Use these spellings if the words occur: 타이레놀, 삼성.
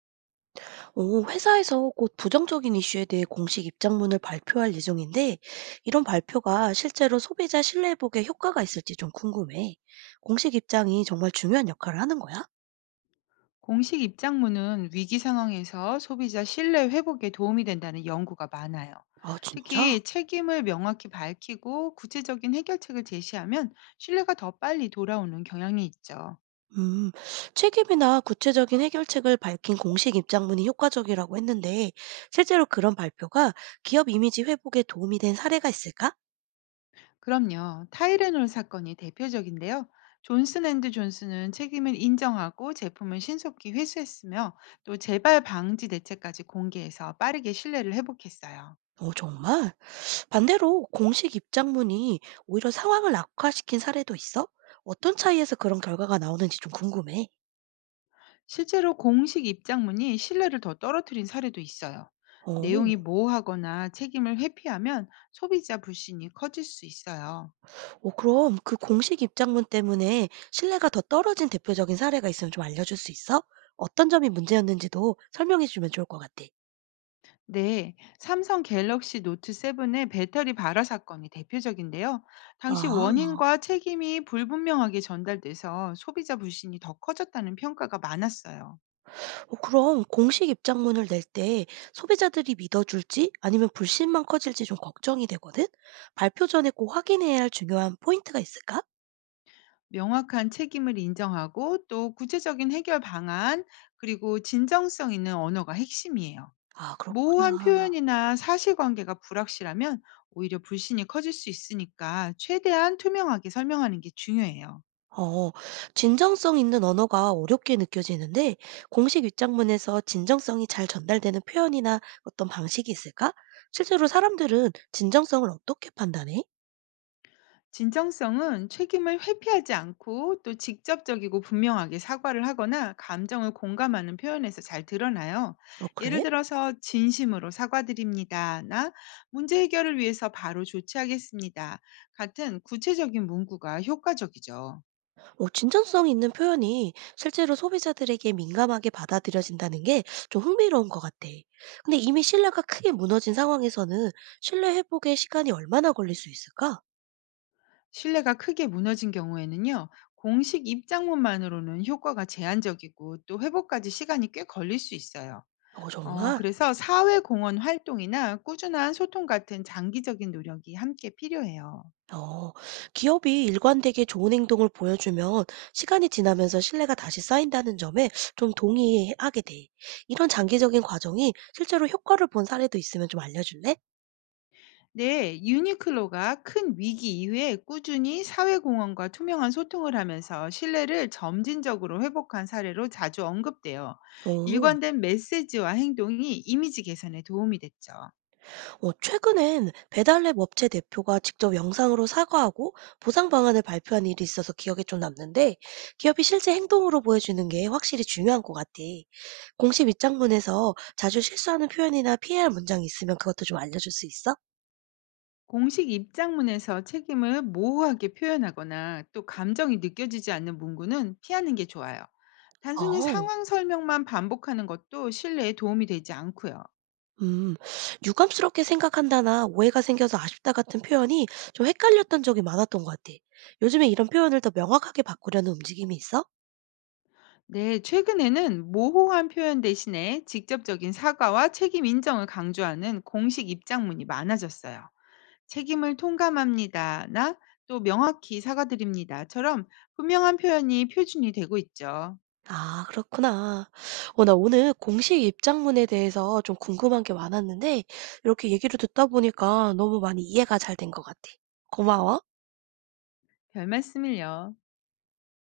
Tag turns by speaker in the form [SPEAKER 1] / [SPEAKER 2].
[SPEAKER 1] 오, 회사에서 곧 부정적인 이슈에 대해 공식 입장문을 발표할 예정인데, 이런 발표가 실제로 소비자 신뢰 회복에 효과가 있을지 좀 궁금해. 공식 입장이 정말 중요한 역할을 하는 거야?
[SPEAKER 2] 공식 입장문은 위기 상황에서 소비자 신뢰 회복에 도움이 된다는 연구가 많아요.
[SPEAKER 1] 아, 진짜?
[SPEAKER 2] 특히 책임을 명확히 밝히고 구체적인 해결책을 제시하면 신뢰가 더 빨리 돌아오는 경향이 있죠.
[SPEAKER 1] 음, 책임이나 구체적인 해결책을 밝힌 공식 입장문이 효과적이라고 했는데, 실제로 그런 발표가 기업 이미지 회복에 도움이 된 사례가 있을까?
[SPEAKER 2] 그럼요. 타이레놀 사건이 대표적인데요. 존슨 앤드 존슨은 책임을 인정하고 제품을 신속히 회수했으며 또 재발 방지 대책까지 공개해서 빠르게 신뢰를 회복했어요.
[SPEAKER 1] 어, 정말? 반대로 공식 입장문이 오히려 상황을 악화시킨 사례도 있어? 어떤 차이에서 그런 결과가 나오는지 좀 궁금해.
[SPEAKER 2] 실제로 공식 입장문이 신뢰를 더 떨어뜨린 사례도 있어요.
[SPEAKER 1] 오,
[SPEAKER 2] 내용이 모호하거나 책임을 회피하면 소비자 불신이 커질 수 있어요.
[SPEAKER 1] 오 그럼 그 공식 입장문 때문에 신뢰가 더 떨어진 대표적인 사례가 있으면 좀 알려줄 수 있어? 어떤 점이 문제였는지도 설명해 주면 좋을 것 같아.
[SPEAKER 2] 네, 삼성 갤럭시 노트 7의 배터리 발화 사건이 대표적인데요. 당시
[SPEAKER 1] 아,
[SPEAKER 2] 원인과 책임이 불분명하게 전달돼서 소비자 불신이 더 커졌다는 평가가 많았어요.
[SPEAKER 1] 그럼 공식 입장문을 낼 때 소비자들이 믿어줄지 아니면 불신만 커질지 좀 걱정이 되거든? 발표 전에 꼭 확인해야 할 중요한 포인트가 있을까?
[SPEAKER 2] 명확한 책임을 인정하고 또 구체적인 해결 방안, 그리고 진정성 있는 언어가 핵심이에요.
[SPEAKER 1] 아,
[SPEAKER 2] 모호한
[SPEAKER 1] 그렇구나.
[SPEAKER 2] 표현이나 사실관계가 불확실하면 오히려 불신이 커질 수 있으니까 최대한 투명하게 설명하는 게 중요해요.
[SPEAKER 1] 어, 진정성 있는 언어가 어렵게 느껴지는데, 공식 입장문에서 진정성이 잘 전달되는 표현이나 어떤 방식이 있을까? 실제로 사람들은 진정성을 어떻게 판단해?
[SPEAKER 2] 진정성은 책임을 회피하지 않고 또 직접적이고 분명하게 사과를 하거나 감정을 공감하는 표현에서 잘 드러나요.
[SPEAKER 1] 어,
[SPEAKER 2] 예를
[SPEAKER 1] 그래?
[SPEAKER 2] 들어서 진심으로 사과드립니다나 문제 해결을 위해서 바로 조치하겠습니다. 같은 구체적인 문구가 효과적이죠.
[SPEAKER 1] 어, 진정성 있는 표현이 실제로 소비자들에게 민감하게 받아들여진다는 게 좀 흥미로운 것 같아. 근데 이미 신뢰가 크게 무너진 상황에서는 신뢰 회복에 시간이 얼마나 걸릴 수 있을까?
[SPEAKER 2] 신뢰가 크게 무너진 경우에는요, 공식 입장문만으로는 효과가 제한적이고 또 회복까지 시간이 꽤 걸릴 수 있어요.
[SPEAKER 1] 어, 정말?
[SPEAKER 2] 그래서 사회공헌 활동이나 꾸준한 소통 같은 장기적인 노력이 함께 필요해요.
[SPEAKER 1] 어, 기업이 일관되게 좋은 행동을 보여주면 시간이 지나면서 신뢰가 다시 쌓인다는 점에 좀 동의하게 돼. 이런 장기적인 과정이 실제로 효과를 본 사례도 있으면 좀 알려줄래?
[SPEAKER 2] 네, 유니클로가 큰 위기 이후에 꾸준히 사회공헌과 투명한 소통을 하면서 신뢰를 점진적으로 회복한 사례로 자주 언급돼요.
[SPEAKER 1] 오,
[SPEAKER 2] 일관된 메시지와 행동이 이미지 개선에 도움이 됐죠.
[SPEAKER 1] 어, 최근엔 배달앱 업체 대표가 직접 영상으로 사과하고 보상 방안을 발표한 일이 있어서 기억에 좀 남는데 기업이 실제 행동으로 보여주는 게 확실히 중요한 것 같아. 공식 입장문에서 자주 실수하는 표현이나 피해야 할 문장이 있으면 그것도 좀 알려줄 수 있어?
[SPEAKER 2] 공식 입장문에서 책임을 모호하게 표현하거나 또 감정이 느껴지지 않는 문구는 피하는 게 좋아요. 단순히
[SPEAKER 1] 어.
[SPEAKER 2] 상황 설명만 반복하는 것도 신뢰에 도움이 되지 않고요.
[SPEAKER 1] 음. "유감스럽게 생각한다."나 "오해가 생겨서 아쉽다." 같은 표현이 좀 헷갈렸던 적이 많았던 것 같아. 요즘에 이런 표현을 더 명확하게 바꾸려는 움직임이 있어?
[SPEAKER 2] 네, 최근에는 모호한 표현 대신에 직접적인 사과와 책임 인정을 강조하는 공식 입장문이 많아졌어요. 책임을 통감합니다나 또 명확히 사과드립니다처럼 분명한 표현이 표준이 되고 있죠.
[SPEAKER 1] 아 그렇구나. 어 나 오늘 공식 입장문에 대해서 좀 궁금한 게 많았는데 이렇게 얘기를 듣다 보니까 너무 많이 이해가 잘 된 것 같아. 고마워.
[SPEAKER 2] 별 말씀을요.